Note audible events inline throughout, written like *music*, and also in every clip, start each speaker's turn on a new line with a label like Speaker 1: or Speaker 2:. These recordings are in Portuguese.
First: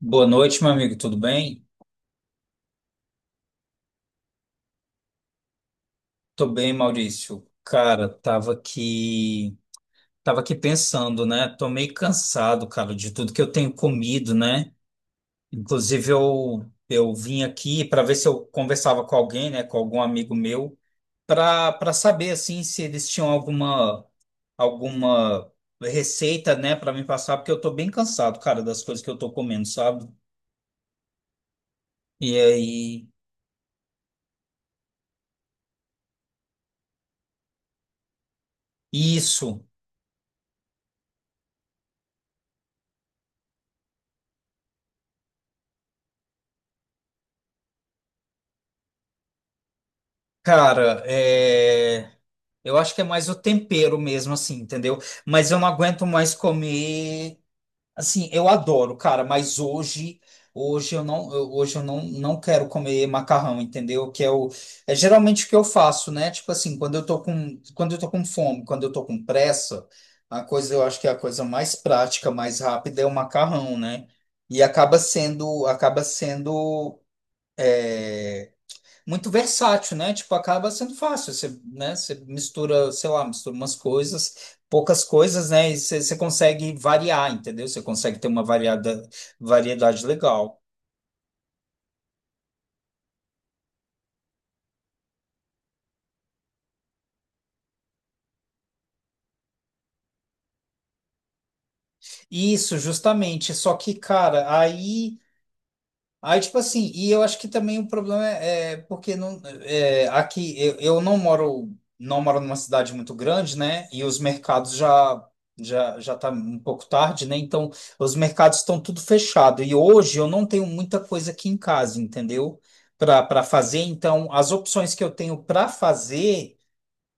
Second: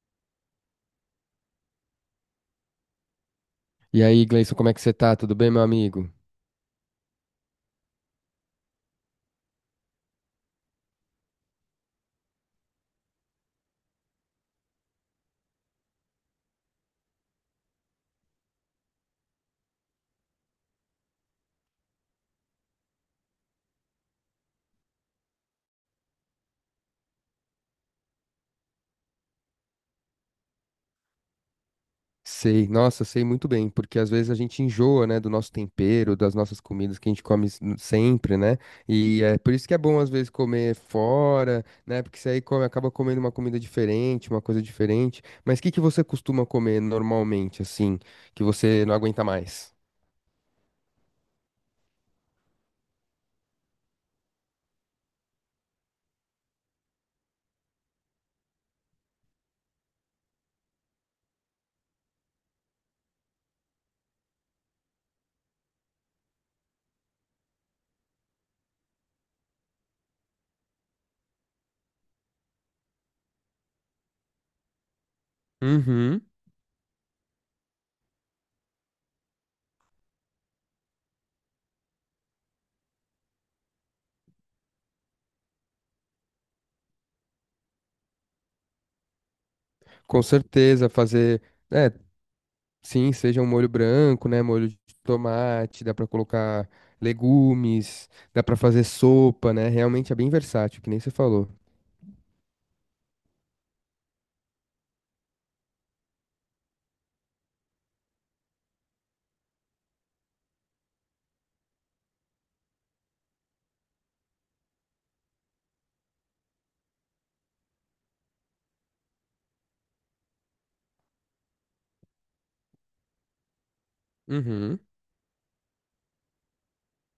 Speaker 1: Boa noite, meu amigo, tudo bem?
Speaker 2: E aí, Gleison, como é que você tá? Tudo bem, meu amigo?
Speaker 1: Tô bem, Maurício. Cara, tava aqui pensando, né? Tô meio cansado, cara, de tudo que eu tenho comido, né? Inclusive eu vim aqui para ver se eu conversava com alguém, né, com algum amigo meu, para saber assim se eles tinham alguma receita, né, para me passar, porque eu tô bem cansado, cara, das coisas que eu tô comendo, sabe? E
Speaker 2: Sei, nossa,
Speaker 1: aí,
Speaker 2: sei muito bem, porque às vezes a gente enjoa, né, do nosso tempero, das nossas comidas que a gente come sempre, né? E é por
Speaker 1: isso,
Speaker 2: isso que é bom às vezes comer fora, né? Porque você aí come, acaba comendo uma comida diferente, uma coisa diferente. Mas o que que você costuma comer normalmente, assim, que você não aguenta mais?
Speaker 1: cara, eu acho que é mais o tempero mesmo, assim, entendeu? Mas eu não aguento mais comer. Assim, eu adoro, cara, mas hoje eu não, não quero comer macarrão, entendeu? Que é geralmente o que eu faço, né? Tipo assim, quando eu tô com fome, quando eu tô com pressa, eu acho que é a coisa mais prática, mais rápida é o macarrão, né? E acaba sendo, acaba
Speaker 2: Uhum.
Speaker 1: sendo, é, muito versátil, né? Tipo, acaba sendo fácil. Você, né? Você mistura, sei lá, mistura umas coisas, poucas coisas, né? E você consegue variar, entendeu? Você consegue ter uma variedade
Speaker 2: Com
Speaker 1: legal.
Speaker 2: certeza, fazer. É, Sim, seja um molho branco, né? Molho de tomate, dá pra colocar legumes, dá pra fazer sopa, né? Realmente é bem versátil, que nem você falou.
Speaker 1: Isso, justamente. Só que, cara, aí, tipo assim, e eu acho que também o problema é porque não, aqui eu não moro numa cidade muito grande, né? E os mercados já tá um pouco tarde, né? Então, os mercados estão tudo fechado. E hoje eu não tenho muita coisa aqui em casa, entendeu? Para fazer, então, as
Speaker 2: Uhum.
Speaker 1: opções que eu tenho para fazer,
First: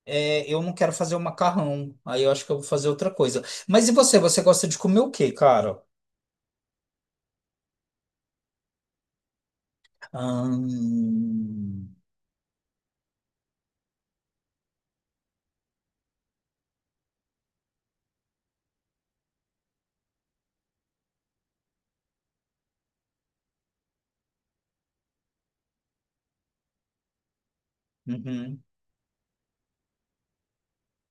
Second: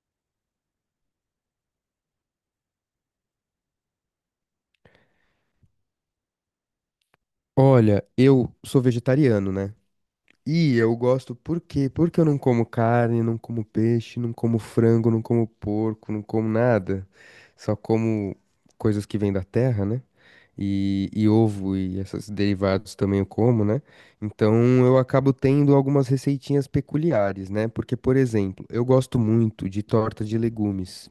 Speaker 1: eu não quero fazer o macarrão. Aí eu acho que eu vou fazer outra coisa. Mas e você? Você gosta de comer o quê, cara?
Speaker 2: Olha, eu sou vegetariano, né? E eu gosto por
Speaker 1: Ahn,
Speaker 2: quê? Porque eu não como carne, não como peixe, não como frango, não como porco, não como nada. Só como coisas que vêm da terra, né? E ovo e esses derivados também eu como, né? Então eu acabo tendo algumas receitinhas peculiares, né? Porque, por
Speaker 1: uhum.
Speaker 2: exemplo, eu gosto muito de torta de legumes.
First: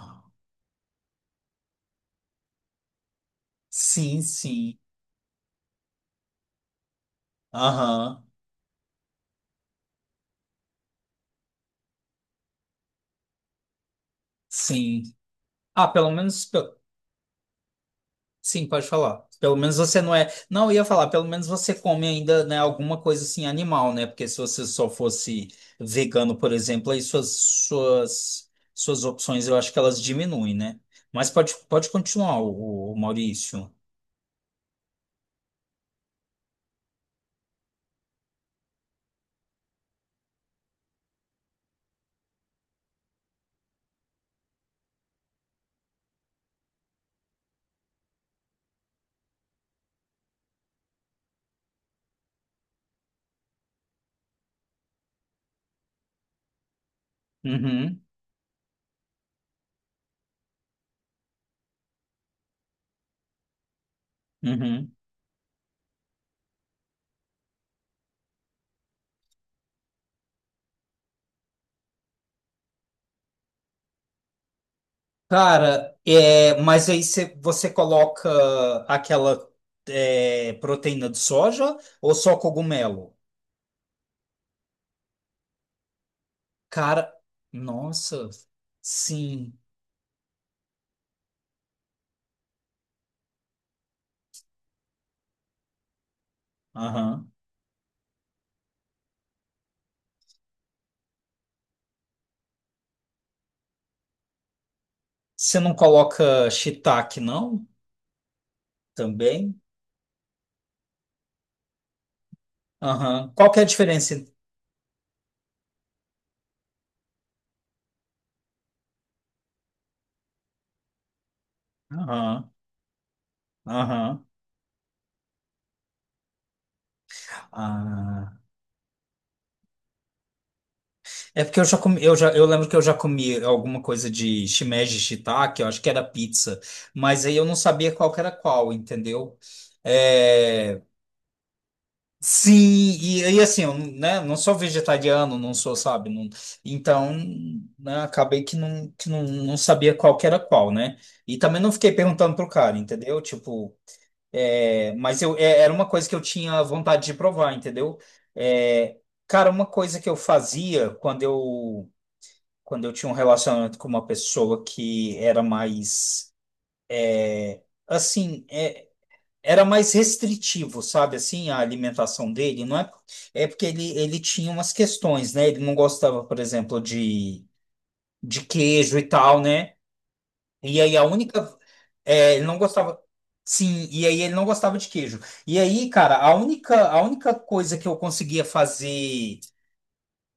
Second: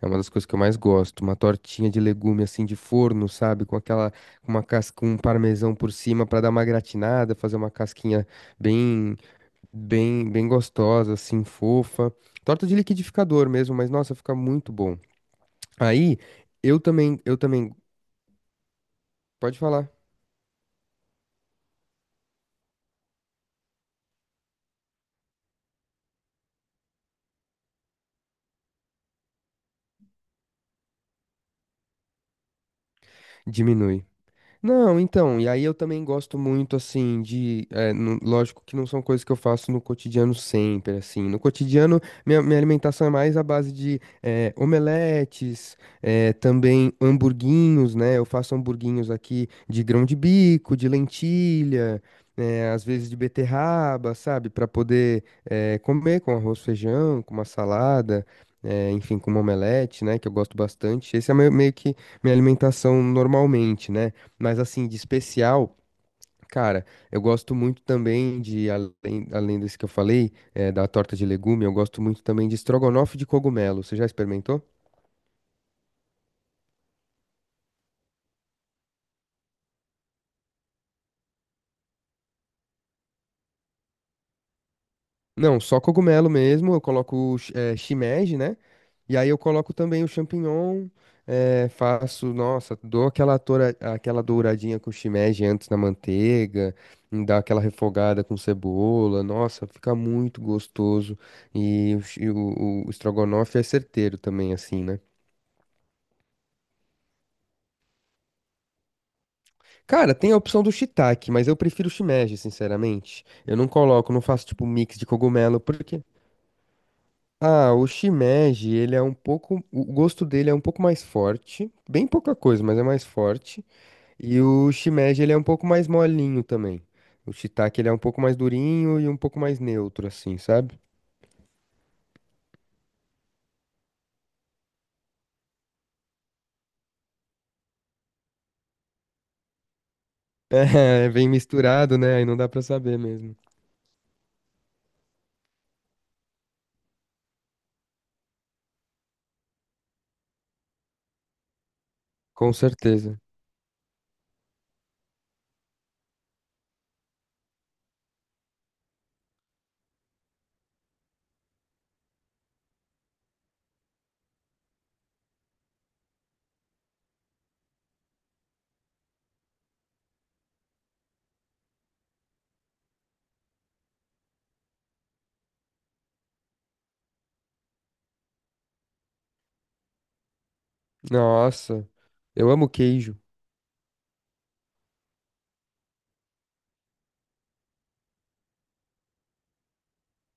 Speaker 2: É uma das coisas que eu mais gosto, uma tortinha de legume assim de forno, sabe? Com aquela,
Speaker 1: Sim,
Speaker 2: com uma
Speaker 1: sim.
Speaker 2: casca, com um parmesão por cima para dar uma gratinada, fazer uma
Speaker 1: Aham.
Speaker 2: casquinha bem, bem gostosa, assim, fofa. Torta de liquidificador mesmo, mas nossa, fica muito bom.
Speaker 1: Sim. Ah, pelo
Speaker 2: Aí,
Speaker 1: menos.
Speaker 2: eu também,
Speaker 1: Sim, pode falar. Pelo
Speaker 2: pode
Speaker 1: menos
Speaker 2: falar.
Speaker 1: você não é. Não, eu ia falar, pelo menos você come ainda, né, alguma coisa assim animal, né? Porque se você só fosse vegano, por exemplo, aí suas opções eu acho que elas diminuem, né? Mas pode continuar, o Maurício.
Speaker 2: Diminui. Não, então, e aí eu também gosto muito, assim, de. Lógico que não são coisas que eu faço no cotidiano sempre, assim. No cotidiano, minha alimentação é mais à base de omeletes, também hamburguinhos, né? Eu faço hamburguinhos aqui de grão de bico, de lentilha, às vezes de beterraba, sabe? Para poder comer com arroz, feijão, com uma
Speaker 1: Uhum,
Speaker 2: salada. Enfim, com uma omelete, né, que eu gosto bastante. Esse é meio que minha alimentação normalmente, né? Mas assim,
Speaker 1: uhum.
Speaker 2: de especial, cara, eu gosto muito também de, além, além desse que eu falei, da torta de legume, eu gosto muito também de estrogonofe de cogumelo. Você já experimentou?
Speaker 1: Cara, mas aí você coloca aquela proteína de soja ou só cogumelo?
Speaker 2: Não, só cogumelo mesmo. Eu
Speaker 1: Cara,
Speaker 2: coloco
Speaker 1: nossa,
Speaker 2: shimeji, né? E aí eu
Speaker 1: sim.
Speaker 2: coloco também o champignon, faço, nossa, aquela douradinha com shimeji antes na manteiga,
Speaker 1: Aham.
Speaker 2: dá aquela refogada com cebola, nossa, fica muito gostoso. E, o estrogonofe é certeiro também, assim, né?
Speaker 1: Você não coloca shiitake, não? Também?
Speaker 2: Cara, tem a opção do shiitake, mas eu prefiro o shimeji, sinceramente.
Speaker 1: Aham. Qual
Speaker 2: Eu
Speaker 1: que é a
Speaker 2: não coloco,
Speaker 1: diferença?
Speaker 2: não faço tipo mix de cogumelo, porque ah, o shimeji, ele é um pouco, o gosto dele é um pouco mais forte, bem pouca
Speaker 1: Aham.
Speaker 2: coisa, mas é mais forte.
Speaker 1: Aham.
Speaker 2: E o shimeji, ele é um pouco mais molinho também. O shiitake, ele é um pouco
Speaker 1: Ah.
Speaker 2: mais durinho e um pouco mais neutro assim, sabe? *laughs*
Speaker 1: É porque eu já comi, eu lembro que eu já comi alguma coisa de shimeji shiitake, eu acho que era pizza, mas aí eu não sabia qual que era qual, entendeu? É...
Speaker 2: É, vem misturado, né? Aí não dá pra
Speaker 1: Sim,
Speaker 2: saber
Speaker 1: e,
Speaker 2: mesmo.
Speaker 1: aí assim, eu, né, não sou vegetariano, não sou, sabe? Então, né, acabei que não, não sabia qual que era qual, né? E também não fiquei perguntando pro
Speaker 2: Com
Speaker 1: cara,
Speaker 2: certeza.
Speaker 1: entendeu? Tipo, mas eu, era uma coisa que eu tinha vontade de provar, entendeu? É, cara, uma coisa que eu fazia quando eu tinha um relacionamento com uma pessoa que era mais, assim, era mais restritivo, sabe, assim, a alimentação dele, não é? É porque ele tinha umas questões, né? Ele não gostava, por exemplo, de queijo e tal, né? E aí
Speaker 2: Nossa,
Speaker 1: ele
Speaker 2: eu
Speaker 1: não
Speaker 2: amo
Speaker 1: gostava,
Speaker 2: queijo.
Speaker 1: sim, e aí ele não gostava de queijo. E aí, cara, a única coisa que eu conseguia fazer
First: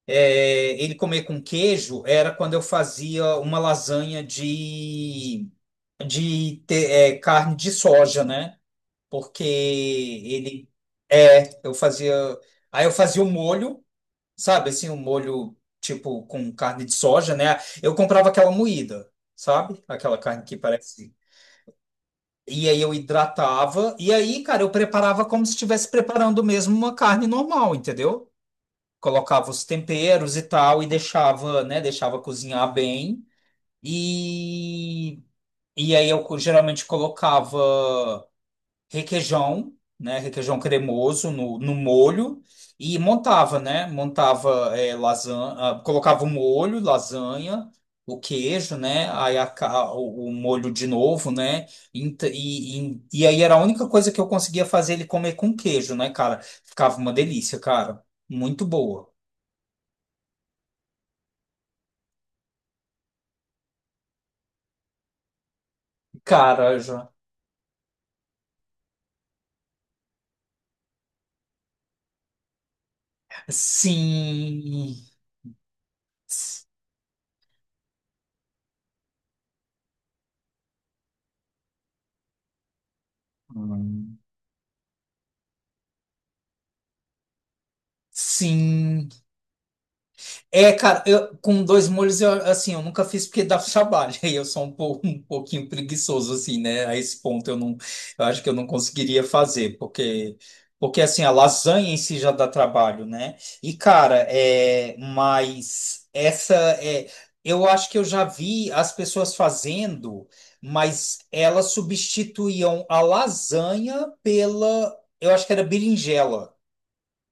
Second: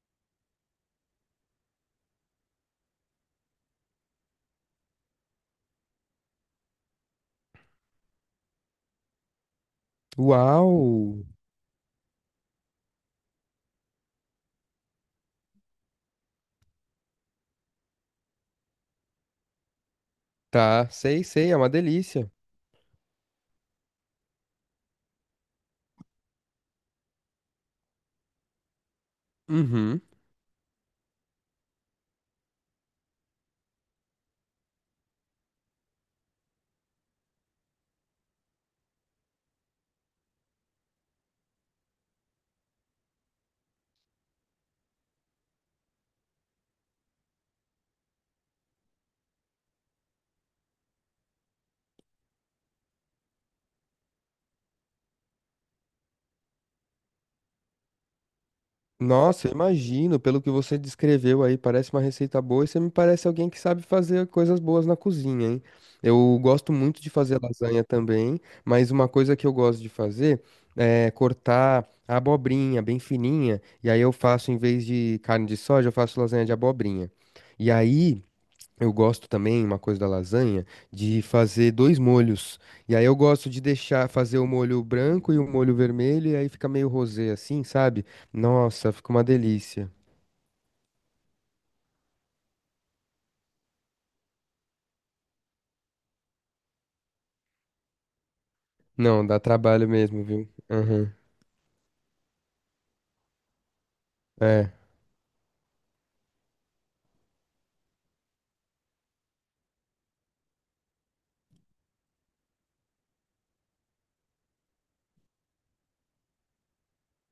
Speaker 1: ele comer com queijo era quando eu fazia uma lasanha de carne de soja, né? Porque ele
Speaker 2: Uau!
Speaker 1: eu fazia, aí eu fazia o molho, sabe, assim, um molho tipo com carne de soja, né? Eu comprava aquela moída, sabe? Aquela carne que
Speaker 2: Tá,
Speaker 1: parece.
Speaker 2: sei, sei, é uma delícia.
Speaker 1: E aí eu hidratava e aí, cara, eu preparava como se estivesse preparando mesmo uma carne normal, entendeu? Colocava os
Speaker 2: Uhum.
Speaker 1: temperos e tal e deixava, né, deixava cozinhar bem. E e aí eu geralmente colocava requeijão, né? Requeijão cremoso no molho e montava, né? Montava lasanha, colocava o molho, lasanha, o queijo, né? Aí o molho de novo, né? E aí era a única coisa que eu conseguia fazer ele comer com queijo, né, cara? Ficava uma delícia, cara. Muito boa.
Speaker 2: Nossa, eu imagino, pelo que você descreveu aí, parece uma receita boa e você me parece alguém que sabe fazer coisas boas na cozinha, hein? Eu gosto
Speaker 1: Cara,
Speaker 2: muito
Speaker 1: já.
Speaker 2: de fazer lasanha também, mas uma coisa que eu gosto de fazer é cortar a abobrinha bem fininha, e aí eu faço, em vez
Speaker 1: Sim.
Speaker 2: de carne de soja, eu faço lasanha de abobrinha. E aí. Eu gosto também, uma coisa da lasanha, de fazer dois molhos. E aí eu gosto de deixar fazer o molho branco e o molho vermelho, e aí fica meio rosé assim, sabe? Nossa,
Speaker 1: Sim.
Speaker 2: fica uma delícia.
Speaker 1: É, cara, eu, com dois molhos, eu, assim, eu nunca fiz porque dá trabalho. *laughs* E eu sou um pouco, um pouquinho preguiçoso, assim, né? A esse ponto eu não, eu acho que eu não conseguiria
Speaker 2: Não, dá
Speaker 1: fazer,
Speaker 2: trabalho mesmo,
Speaker 1: porque,
Speaker 2: viu?
Speaker 1: porque
Speaker 2: Aham.
Speaker 1: assim, a lasanha em si já dá trabalho, né? E, cara,
Speaker 2: É.
Speaker 1: mas essa é, eu acho que eu já vi as pessoas fazendo, mas elas substituíam a lasanha pela, eu acho que era berinjela.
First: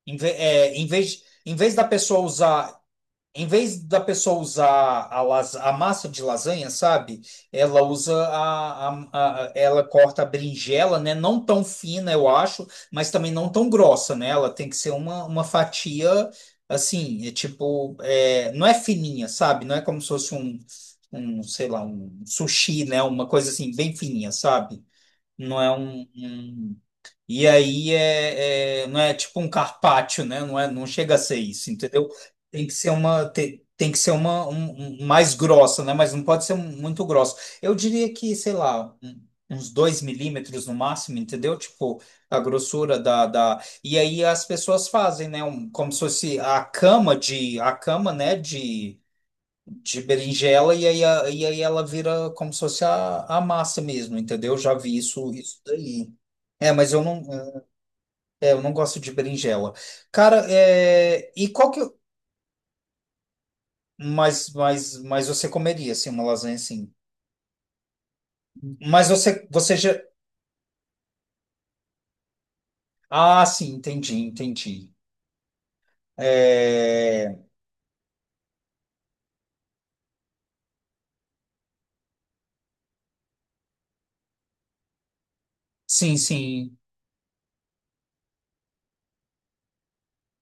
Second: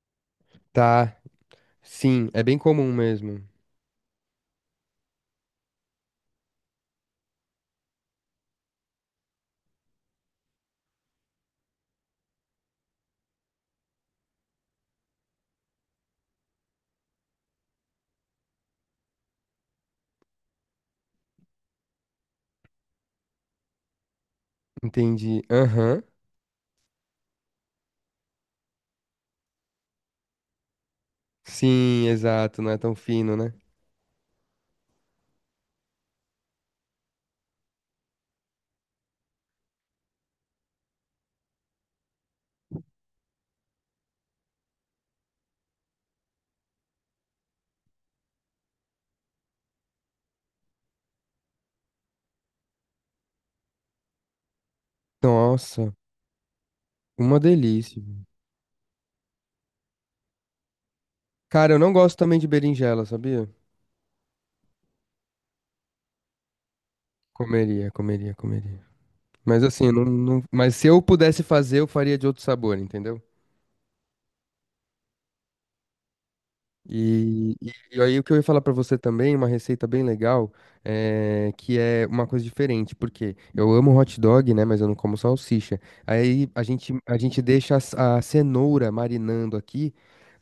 Speaker 1: Em, ve- é, em
Speaker 2: Tá.
Speaker 1: vez, em vez da pessoa
Speaker 2: Sim, é bem
Speaker 1: usar
Speaker 2: comum mesmo.
Speaker 1: a massa de lasanha, sabe? Ela usa ela corta a berinjela, né? Não tão fina, eu acho, mas também não tão grossa, né? Ela tem que ser uma fatia assim, é tipo, não é fininha, sabe? Não é como se fosse sei lá, um sushi, né? Uma coisa assim, bem fininha, sabe?
Speaker 2: Entendi.
Speaker 1: Não é um,
Speaker 2: Aham.
Speaker 1: e aí não é tipo um carpaccio, né? Não é, não chega a ser isso,
Speaker 2: Sim,
Speaker 1: entendeu?
Speaker 2: exato, não é tão fino, né?
Speaker 1: Tem, que ser uma mais grossa, né? Mas não pode ser muito grossa. Eu diria que, sei lá, uns 2 mm no máximo, entendeu? Tipo a grossura da. E aí as pessoas fazem, né? Como se fosse a cama de a cama, né? De berinjela e aí ela vira como se fosse a massa mesmo, entendeu? Já vi isso
Speaker 2: Nossa,
Speaker 1: daí. É, mas eu não,
Speaker 2: uma delícia.
Speaker 1: eu não gosto de berinjela. Cara, e qual
Speaker 2: Cara,
Speaker 1: que.
Speaker 2: eu não gosto também de berinjela, sabia?
Speaker 1: Mas você comeria, assim, uma lasanha assim.
Speaker 2: Comeria, comeria, comeria.
Speaker 1: Mas você,
Speaker 2: Mas
Speaker 1: você
Speaker 2: assim,
Speaker 1: já.
Speaker 2: mas se eu pudesse fazer, eu faria de outro sabor, entendeu?
Speaker 1: Ah, sim, entendi, entendi. É...
Speaker 2: E, e- e aí o que eu ia falar pra você também, uma receita bem legal, que é uma coisa diferente, porque eu amo hot dog, né, mas eu não como salsicha.
Speaker 1: Sim,
Speaker 2: Aí
Speaker 1: sim.
Speaker 2: a gente deixa a cenoura marinando aqui.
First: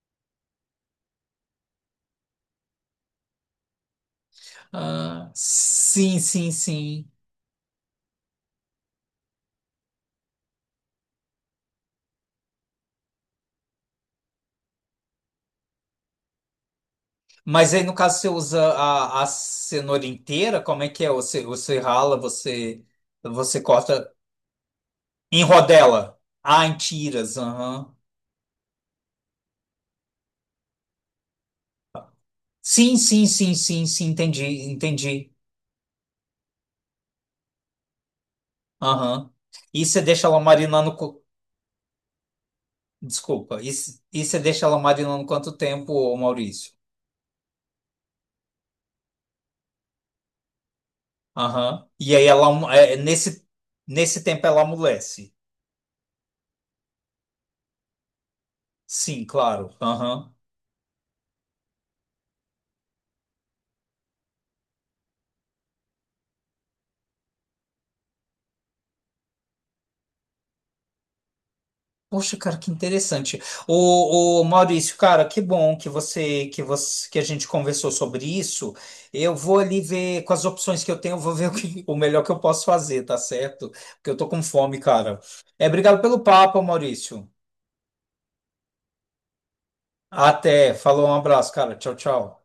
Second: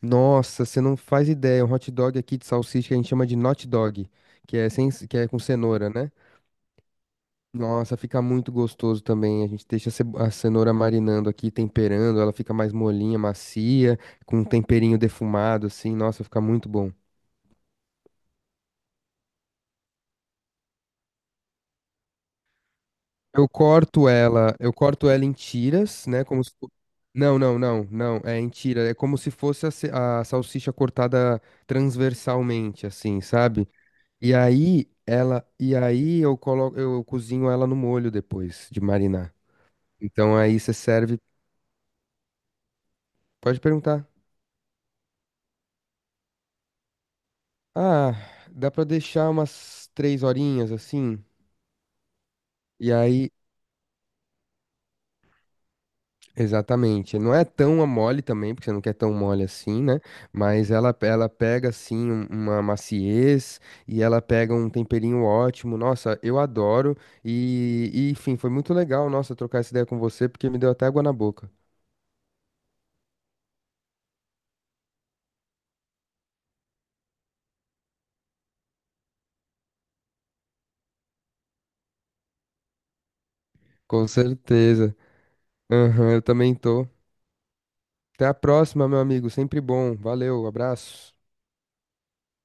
Speaker 2: Nossa, você não faz ideia, um hot dog aqui de salsicha que a gente chama de not dog, que é sem, c- que é
Speaker 1: Ah,
Speaker 2: com cenoura, né?
Speaker 1: sim, sim, sim.
Speaker 2: Nossa, fica muito gostoso também. A gente deixa a cenoura marinando aqui, temperando, ela fica mais molinha, macia, com um temperinho defumado, assim. Nossa, fica muito bom.
Speaker 1: Mas aí, no caso, você usa a cenoura inteira? Como é que é? Você rala, você, você corta
Speaker 2: Eu corto ela em
Speaker 1: em
Speaker 2: tiras,
Speaker 1: rodela.
Speaker 2: né? Como se...
Speaker 1: Ah,
Speaker 2: fo-
Speaker 1: em tiras,
Speaker 2: Não, não, não,
Speaker 1: aham.
Speaker 2: não. É em tira. É como se fosse a salsicha cortada transversalmente,
Speaker 1: Sim,
Speaker 2: assim,
Speaker 1: sim, sim,
Speaker 2: sabe?
Speaker 1: sim, sim, entendi, entendi.
Speaker 2: E aí eu coloco, eu cozinho ela no molho depois de
Speaker 1: Aham.
Speaker 2: marinar.
Speaker 1: E você deixa
Speaker 2: Então
Speaker 1: ela
Speaker 2: aí você
Speaker 1: marinando.
Speaker 2: serve. Pode
Speaker 1: Desculpa. E c-
Speaker 2: perguntar.
Speaker 1: e você deixa ela marinando quanto tempo, ô Maurício?
Speaker 2: Ah, dá pra deixar umas 3 horinhas assim.
Speaker 1: Aham. E aí
Speaker 2: E aí,
Speaker 1: nesse tempo ela amolece.
Speaker 2: exatamente. Não é tão a mole também, porque você não quer tão
Speaker 1: Sim,
Speaker 2: mole
Speaker 1: claro.
Speaker 2: assim, né?
Speaker 1: Aham.
Speaker 2: Mas ela pega assim uma maciez e ela pega um temperinho ótimo. Nossa, eu adoro. Enfim, foi muito legal, nossa, trocar essa ideia com você, porque me deu até água na boca.
Speaker 1: Poxa, cara, que interessante. Ô, Maurício, cara, que bom que a gente conversou sobre isso. Eu vou ali ver com as opções que eu tenho, eu vou ver o melhor que eu posso fazer, tá certo?
Speaker 2: Com
Speaker 1: Porque eu tô com fome,
Speaker 2: certeza.
Speaker 1: cara. É, obrigado
Speaker 2: Aham,
Speaker 1: pelo
Speaker 2: eu também
Speaker 1: papo,
Speaker 2: tô.
Speaker 1: Maurício.
Speaker 2: Até a próxima, meu amigo. Sempre bom. Valeu,
Speaker 1: Até, falou, um
Speaker 2: abraço.
Speaker 1: abraço, cara. Tchau, tchau.